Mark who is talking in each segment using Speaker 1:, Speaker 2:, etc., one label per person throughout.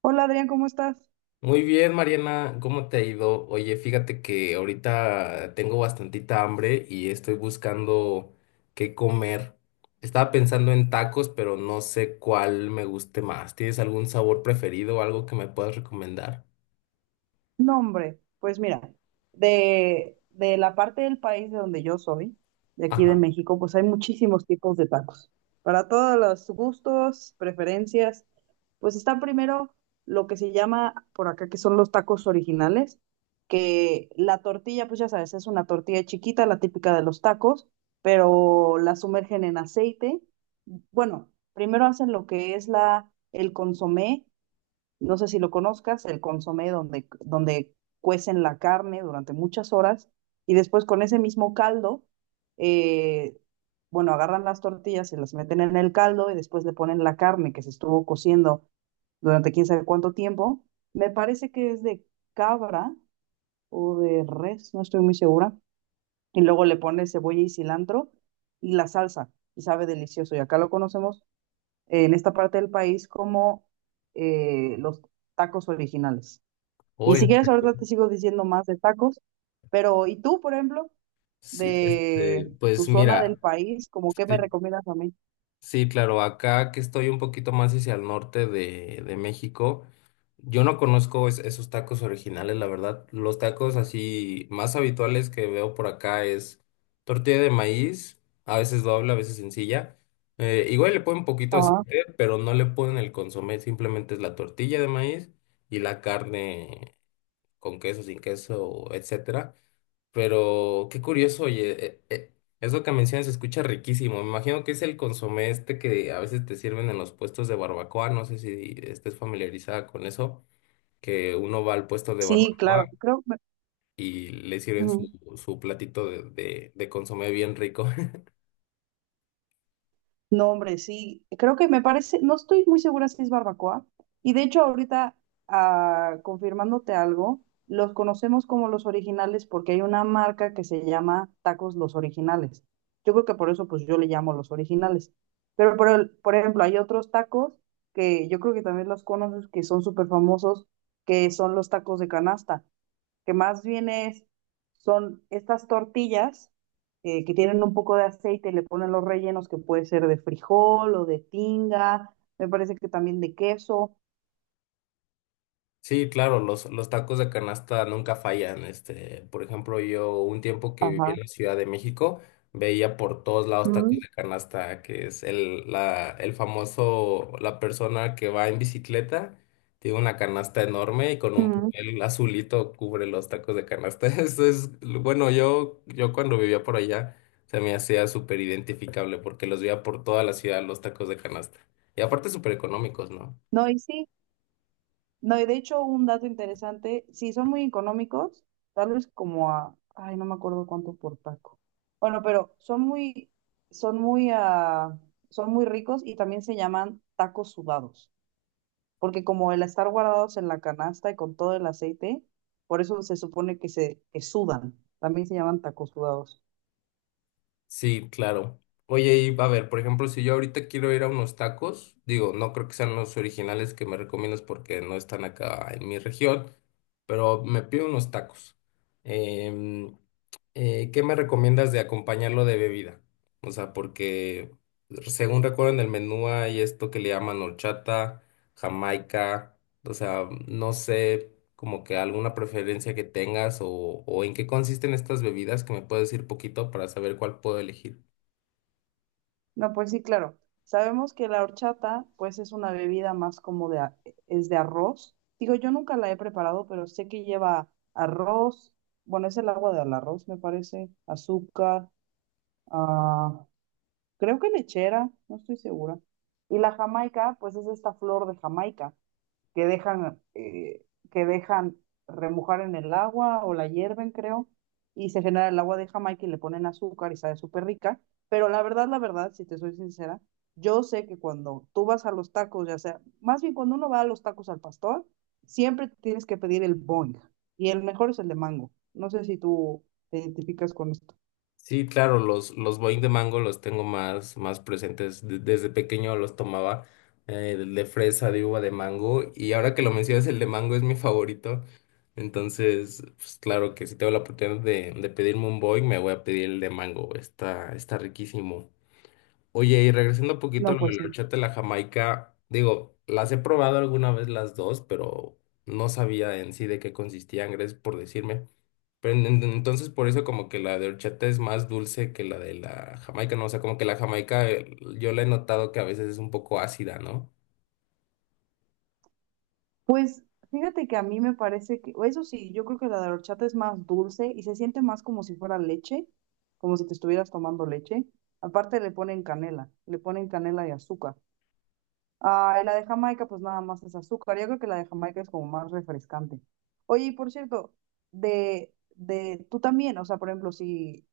Speaker 1: Hola Adrián, ¿cómo estás?
Speaker 2: Muy bien, Mariana, ¿cómo te ha ido? Oye, fíjate que ahorita tengo bastantita hambre y estoy buscando qué comer. Estaba pensando en tacos, pero no sé cuál me guste más. ¿Tienes algún sabor preferido o algo que me puedas recomendar?
Speaker 1: No, hombre, pues mira, de la parte del país de donde yo soy, de aquí de
Speaker 2: Ajá.
Speaker 1: México, pues hay muchísimos tipos de tacos. Para todos los gustos, preferencias, pues está primero lo que se llama por acá, que son los tacos originales, que la tortilla, pues ya sabes, es una tortilla chiquita, la típica de los tacos, pero la sumergen en aceite. Bueno, primero hacen lo que es el consomé. No sé si lo conozcas, el consomé donde cuecen la carne durante muchas horas y después con ese mismo caldo, eh, bueno, agarran las tortillas y las meten en el caldo y después le ponen la carne que se estuvo cociendo durante quién sabe cuánto tiempo. Me parece que es de cabra o de res, no estoy muy segura. Y luego le pones cebolla y cilantro y la salsa y sabe delicioso. Y acá lo conocemos en esta parte del país como los tacos originales.
Speaker 2: O
Speaker 1: Y si
Speaker 2: en-
Speaker 1: quieres, ahorita te sigo diciendo más de tacos, pero ¿y tú, por ejemplo,
Speaker 2: Sí, este,
Speaker 1: de tu
Speaker 2: pues
Speaker 1: zona del
Speaker 2: mira.
Speaker 1: país, como qué me
Speaker 2: este,
Speaker 1: recomiendas a mí?
Speaker 2: Sí, claro, acá que estoy un poquito más hacia el norte de México, yo no conozco es- esos tacos originales, la verdad. Los tacos así más habituales que veo por acá es tortilla de maíz, a veces doble, a veces sencilla. Igual le ponen un poquito de
Speaker 1: Ajá.
Speaker 2: aceite, pero no le ponen el consomé, simplemente es la tortilla de maíz y la carne con queso, sin queso, etcétera. Pero qué curioso, oye, eso que mencionas se escucha riquísimo. Me imagino que es el consomé este que a veces te sirven en los puestos de barbacoa. No sé si estés familiarizada con eso, que uno va al puesto de
Speaker 1: Sí,
Speaker 2: barbacoa
Speaker 1: claro, creo. Que-
Speaker 2: y le sirven su,
Speaker 1: ujú.
Speaker 2: su platito de consomé bien rico.
Speaker 1: No, hombre, sí, creo que me parece, no estoy muy segura si es barbacoa. Y de hecho ahorita, ah, confirmándote algo, los conocemos como los originales porque hay una marca que se llama Tacos Los Originales. Yo creo que por eso pues yo le llamo los originales. Pero por, el- por ejemplo, hay otros tacos que yo creo que también los conoces, que son súper famosos, que son los tacos de canasta, que más bien es, son estas tortillas que tienen un poco de aceite y le ponen los rellenos que puede ser de frijol o de tinga, me parece que también de queso.
Speaker 2: Sí, claro, los tacos de canasta nunca fallan. Este, por ejemplo, yo un tiempo que viví
Speaker 1: Ajá.
Speaker 2: en la Ciudad de México, veía por todos lados tacos
Speaker 1: Mm,
Speaker 2: de canasta, que es el famoso, la persona que va en bicicleta, tiene una canasta enorme y con un
Speaker 1: mm.
Speaker 2: papel azulito cubre los tacos de canasta. Eso es, bueno, yo cuando vivía por allá se me hacía súper identificable porque los veía por toda la ciudad los tacos de canasta. Y aparte súper económicos, ¿no?
Speaker 1: No, y sí, no, y de hecho un dato interesante, sí, son muy económicos, tal vez como a, ay, no me acuerdo cuánto por taco. Bueno, pero son muy, son muy, son muy ricos y también se llaman tacos sudados, porque como el estar guardados en la canasta y con todo el aceite, por eso se supone que se que sudan, también se llaman tacos sudados.
Speaker 2: Sí, claro. Oye, y a ver, por ejemplo, si yo ahorita quiero ir a unos tacos, digo, no creo que sean los originales que me recomiendas porque no están acá en mi región, pero me pido unos tacos. Em, ¿Qué me recomiendas de acompañarlo de bebida? O sea, porque según recuerdo en el menú hay esto que le llaman horchata, jamaica. O sea, no sé como que alguna preferencia que tengas o en qué consisten estas bebidas que me puedes decir poquito para saber cuál puedo elegir.
Speaker 1: No, pues sí, claro. Sabemos que la horchata, pues es una bebida más como de, a- es de arroz. Digo, yo nunca la he preparado, pero sé que lleva arroz, bueno, es el agua del arroz, me parece, azúcar, ah, creo que lechera, no estoy segura. Y la jamaica, pues es esta flor de Jamaica, que dejan, que dejan remojar en el agua o la hierven, creo, y se genera el agua de Jamaica y le ponen azúcar y sabe súper rica. Pero la verdad, si te soy sincera, yo sé que cuando tú vas a los tacos, ya sea, más bien cuando uno va a los tacos al pastor, siempre tienes que pedir el boing. Y el mejor es el de mango. No sé si tú te identificas con esto.
Speaker 2: Sí, claro, los Boing de mango los tengo más, más presentes. De- desde pequeño los tomaba de fresa, de uva, de mango. Y ahora que lo mencionas, el de mango es mi favorito. Entonces, pues claro que si tengo la oportunidad de pedirme un Boing, me voy a pedir el de mango. Está, está riquísimo. Oye, y regresando un poquito a
Speaker 1: No,
Speaker 2: lo de
Speaker 1: pues
Speaker 2: la
Speaker 1: sí.
Speaker 2: horchata y la jamaica, digo, las he probado alguna vez las dos, pero no sabía en sí de qué consistían, gracias por decirme. Pero entonces por eso como que la de horchata es más dulce que la de la jamaica, ¿no? O sea, como que la jamaica yo la he notado que a veces es un poco ácida, ¿no?
Speaker 1: Pues fíjate que a mí me parece que, eso sí, yo creo que la de horchata es más dulce y se siente más como si fuera leche, como si te estuvieras tomando leche. Aparte le ponen canela y azúcar. Ah, y la de Jamaica pues nada más es azúcar. Yo creo que la de Jamaica es como más refrescante. Oye, y por cierto, tú también, o sea, por ejemplo, si,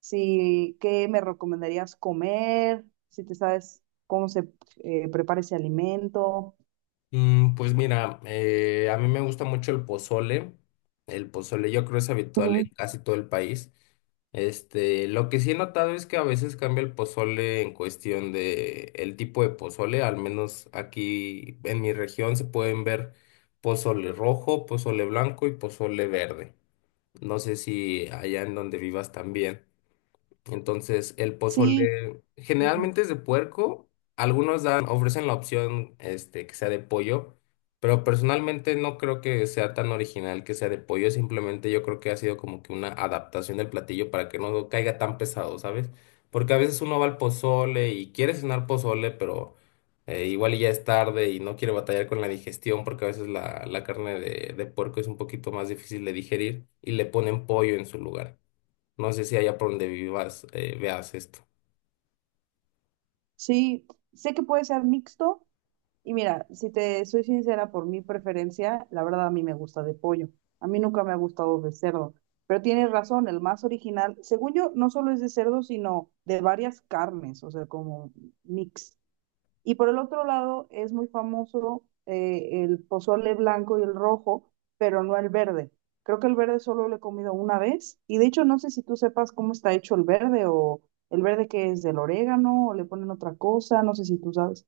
Speaker 1: si, ¿qué me recomendarías comer? Si te sabes cómo se prepara ese alimento.
Speaker 2: Pues mira, a mí me gusta mucho el pozole. El pozole yo creo es habitual
Speaker 1: Ujú.
Speaker 2: en casi todo el país. Este, lo que sí he notado es que a veces cambia el pozole en cuestión de el tipo de pozole, al menos aquí en mi región se pueden ver pozole rojo, pozole blanco y pozole verde. No sé si allá en donde vivas también. Entonces, el
Speaker 1: Sí.
Speaker 2: pozole generalmente es de puerco. Algunos dan, ofrecen la opción este, que sea de pollo, pero personalmente no creo que sea tan original que sea de pollo. Simplemente yo creo que ha sido como que una adaptación del platillo para que no caiga tan pesado, ¿sabes? Porque a veces uno va al pozole y quiere cenar pozole, pero igual y ya es tarde y no quiere batallar con la digestión porque a veces la carne de puerco es un poquito más difícil de digerir y le ponen pollo en su lugar. No sé si allá por donde vivas veas esto.
Speaker 1: Sí, sé que puede ser mixto y mira, si te soy sincera por mi preferencia, la verdad a mí me gusta de pollo. A mí nunca me ha gustado de cerdo, pero tienes razón, el más original, según yo, no solo es de cerdo, sino de varias carnes, o sea, como mix. Y por el otro lado es muy famoso el pozole blanco y el rojo, pero no el verde. Creo que el verde solo lo he comido una vez y de hecho no sé si tú sepas cómo está hecho el verde o el verde que es del orégano o le ponen otra cosa, no sé si tú sabes.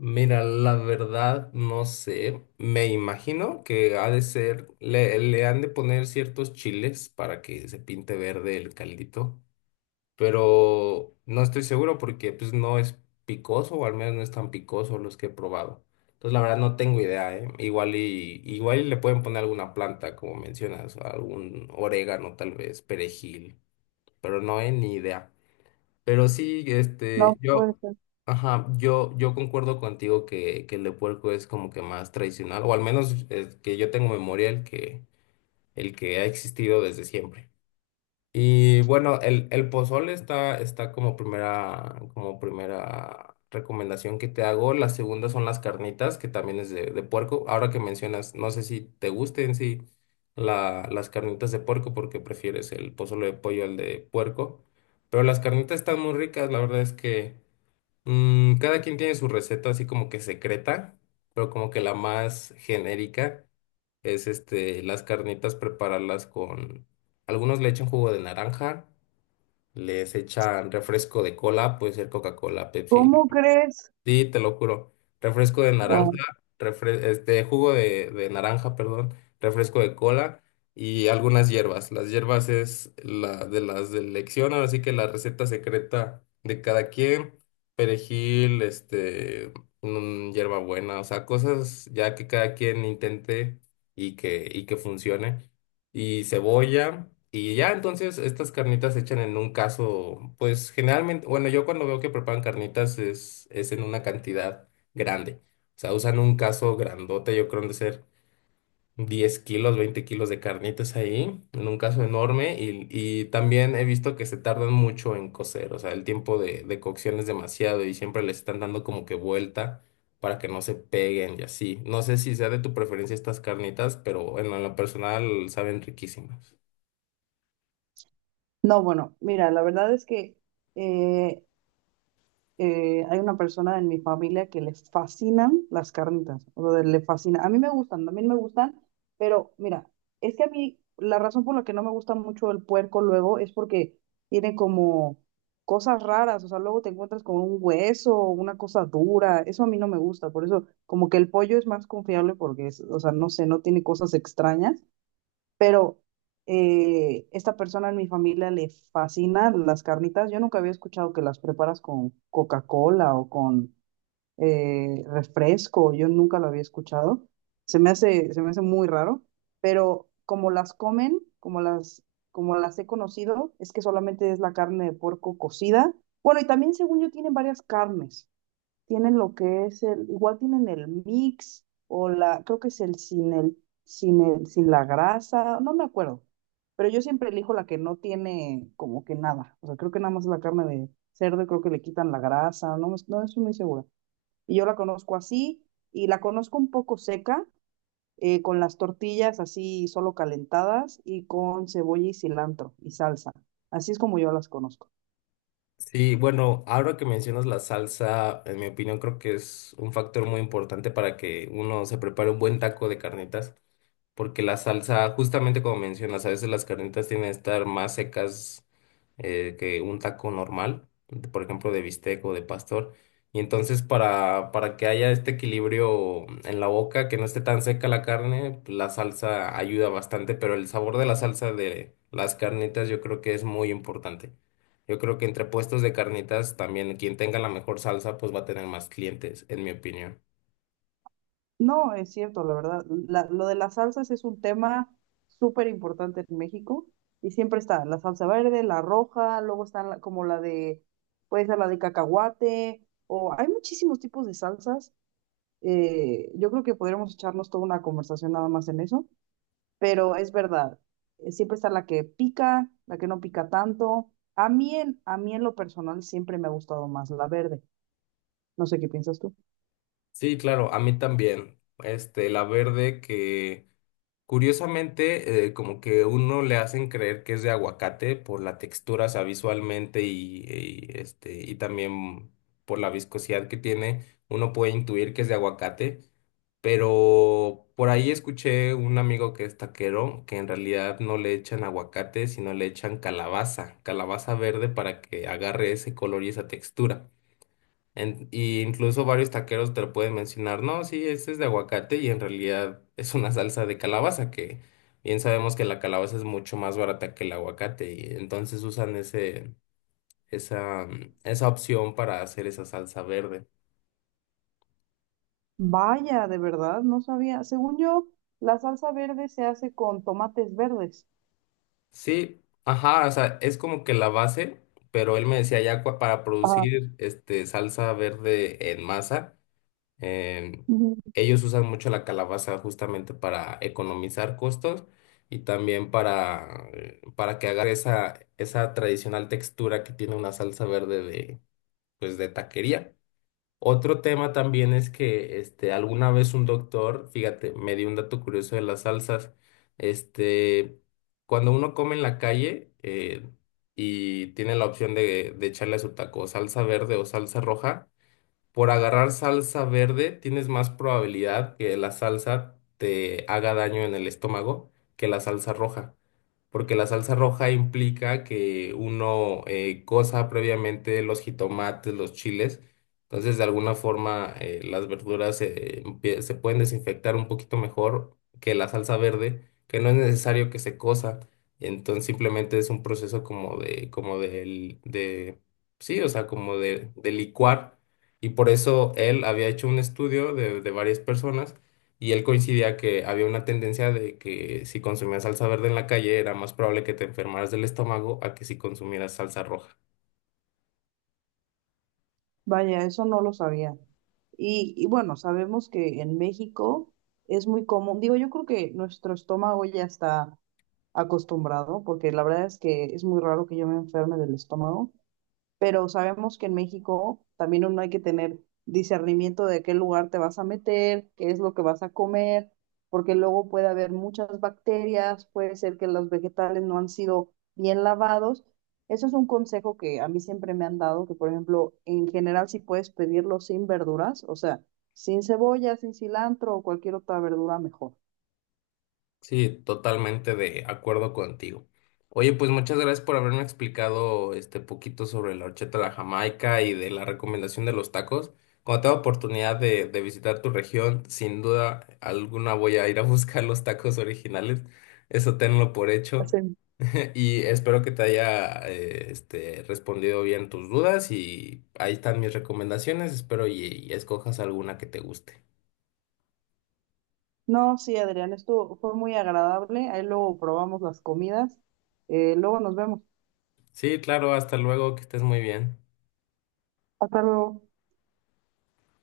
Speaker 2: Mira, la verdad no sé. Me imagino que ha de ser, le han de poner ciertos chiles para que se pinte verde el caldito, pero no estoy seguro porque pues no es picoso o al menos no es tan picoso los que he probado. Entonces la verdad no tengo idea, ¿eh? Igual y le pueden poner alguna planta, como mencionas, algún orégano tal vez, perejil, pero no, he ni idea. Pero sí,
Speaker 1: No puede ser.
Speaker 2: ajá, yo concuerdo contigo que el de puerco es como que más tradicional, o al menos que yo tengo memoria el que ha existido desde siempre. Y bueno, el pozole está, está como primera recomendación que te hago. La segunda son las carnitas, que también es de puerco. Ahora que mencionas, no sé si te gusten sí las carnitas de puerco, porque prefieres el pozole de pollo al de puerco. Pero las carnitas están muy ricas, la verdad es que. Cada quien tiene su receta así como que secreta, pero como que la más genérica es este, las carnitas prepararlas con, algunos le echan jugo de naranja, les echan refresco de cola, puede ser Coca-Cola, Pepsi,
Speaker 1: ¿Cómo crees?
Speaker 2: sí, te lo juro. Refresco de naranja,
Speaker 1: Guau.
Speaker 2: wow. Este, jugo de naranja, perdón, refresco de cola y algunas hierbas. Las hierbas es la de las de elección, ahora sí que la receta secreta de cada quien. Perejil, hierbabuena, o sea, cosas ya que cada quien intente y y que funcione y cebolla. Y ya entonces estas carnitas se echan en un caso, pues generalmente, bueno, yo cuando veo que preparan carnitas es en una cantidad grande. O sea, usan un caso grandote, yo creo han de ser 10 kilos, 20 kilos de carnitas ahí, en un caso enorme, y también he visto que se tardan mucho en cocer, o sea, el tiempo de cocción es demasiado y siempre les están dando como que vuelta para que no se peguen y así. No sé si sea de tu preferencia estas carnitas, pero en lo personal saben riquísimas.
Speaker 1: No, bueno, mira, la verdad es que eh, hay una persona en mi familia que le fascinan las carnitas, o sea, le fascina. A mí me gustan, también me gustan, pero mira, es que a mí la razón por la que no me gusta mucho el puerco luego es porque tiene como cosas raras, o sea, luego te encuentras con un hueso, una cosa dura, eso a mí no me gusta, por eso como que el pollo es más confiable porque es, o sea, no sé, no tiene cosas extrañas, pero esta persona en mi familia le fascina las carnitas. Yo nunca había escuchado que las preparas con Coca-Cola o con refresco, yo nunca lo había escuchado. Se me hace muy raro, pero como las comen, como las he conocido, es que solamente es la carne de puerco cocida. Bueno, y también según yo tienen varias carnes, tienen lo que es el, igual tienen el mix o la, creo que es el sin el, sin el, sin la grasa, no me acuerdo, pero yo siempre elijo la que no tiene como que nada, o sea, creo que nada más la carne de cerdo, y creo que le quitan la grasa, no, me- no estoy muy segura. Y yo la conozco así y la conozco un poco seca, con las tortillas así solo calentadas y con cebolla y cilantro y salsa. Así es como yo las conozco.
Speaker 2: Sí, bueno, ahora que mencionas la salsa, en mi opinión creo que es un factor muy importante para que uno se prepare un buen taco de carnitas. Porque la salsa, justamente como mencionas, a veces las carnitas tienen que estar más secas que un taco normal, de- por ejemplo, de bistec o de pastor. Y entonces para que haya este equilibrio en la boca, que no esté tan seca la carne, la salsa ayuda bastante, pero el sabor de la salsa de las carnitas yo creo que es muy importante. Yo creo que entre puestos de carnitas también quien tenga la mejor salsa pues va a tener más clientes, en mi opinión.
Speaker 1: No, es cierto, la verdad. La- lo de las salsas es un tema súper importante en México y siempre está la salsa verde, la roja, luego está la- como la de, puede ser la de cacahuate, o hay muchísimos tipos de salsas. Yo creo que podríamos echarnos toda una conversación nada más en eso, pero es verdad, siempre está la que pica, la que no pica tanto. A mí en lo personal siempre me ha gustado más la verde. No sé qué piensas tú.
Speaker 2: Sí, claro, a mí también. Este, la verde que curiosamente, como que uno le hacen creer que es de aguacate por la textura, o sea, visualmente y también por la viscosidad que tiene, uno puede intuir que es de aguacate, pero por ahí escuché un amigo que es taquero que en realidad no le echan aguacate, sino le echan calabaza, calabaza verde para que agarre ese color y esa textura. Y incluso varios taqueros te lo pueden mencionar, no, sí, este es de aguacate y en realidad es una salsa de calabaza, que bien sabemos que la calabaza es mucho más barata que el aguacate y entonces usan ese, esa opción para hacer esa salsa verde.
Speaker 1: Vaya, de verdad, no sabía. Según yo, la salsa verde se hace con tomates verdes.
Speaker 2: Sí, ajá, o sea, es como que la base, pero él me decía ya cua- para producir este salsa verde en masa. Em,
Speaker 1: Ujú.
Speaker 2: Ellos usan mucho la calabaza justamente para economizar costos y también para que haga esa, esa tradicional textura que tiene una salsa verde pues, de taquería. Otro tema también es que este, alguna vez un doctor, fíjate, me dio un dato curioso de las salsas. Este, cuando uno come en la calle y tiene la opción de echarle a su taco salsa verde o salsa roja, por agarrar salsa verde tienes más probabilidad que la salsa te haga daño en el estómago que la salsa roja, porque la salsa roja implica que uno cosa previamente los jitomates, los chiles, entonces de alguna forma las verduras empie- se pueden desinfectar un poquito mejor que la salsa verde, que no es necesario que se cosa, entonces simplemente es un proceso como de, como del, de, sí, o sea, como de licuar y por eso él había hecho un estudio de varias personas y él coincidía que había una tendencia de que si consumías salsa verde en la calle era más probable que te enfermaras del estómago a que si consumieras salsa roja.
Speaker 1: Vaya, eso no lo sabía. Y bueno, sabemos que en México es muy común, digo, yo creo que nuestro estómago ya está acostumbrado, porque la verdad es que es muy raro que yo me enferme del estómago, pero sabemos que en México también uno hay que tener discernimiento de qué lugar te vas a meter, qué es lo que vas a comer, porque luego puede haber muchas bacterias, puede ser que los vegetales no han sido bien lavados. Eso es un consejo que a mí siempre me han dado, que por ejemplo, en general si puedes pedirlo sin verduras, o sea, sin cebolla, sin cilantro o cualquier otra verdura mejor.
Speaker 2: Sí, totalmente de acuerdo contigo. Oye, pues muchas gracias por haberme explicado este poquito sobre la horchata de la Jamaica y de la recomendación de los tacos. Cuando tenga oportunidad de visitar tu región, sin duda alguna voy a ir a buscar los tacos originales. Eso tenlo por hecho.
Speaker 1: Sí.
Speaker 2: Y espero que te haya respondido bien tus dudas y ahí están mis recomendaciones. Espero y escojas alguna que te guste.
Speaker 1: No, sí, Adrián, esto fue muy agradable. Ahí luego probamos las comidas. Luego nos vemos.
Speaker 2: Sí, claro, hasta luego, que estés muy bien.
Speaker 1: Hasta luego.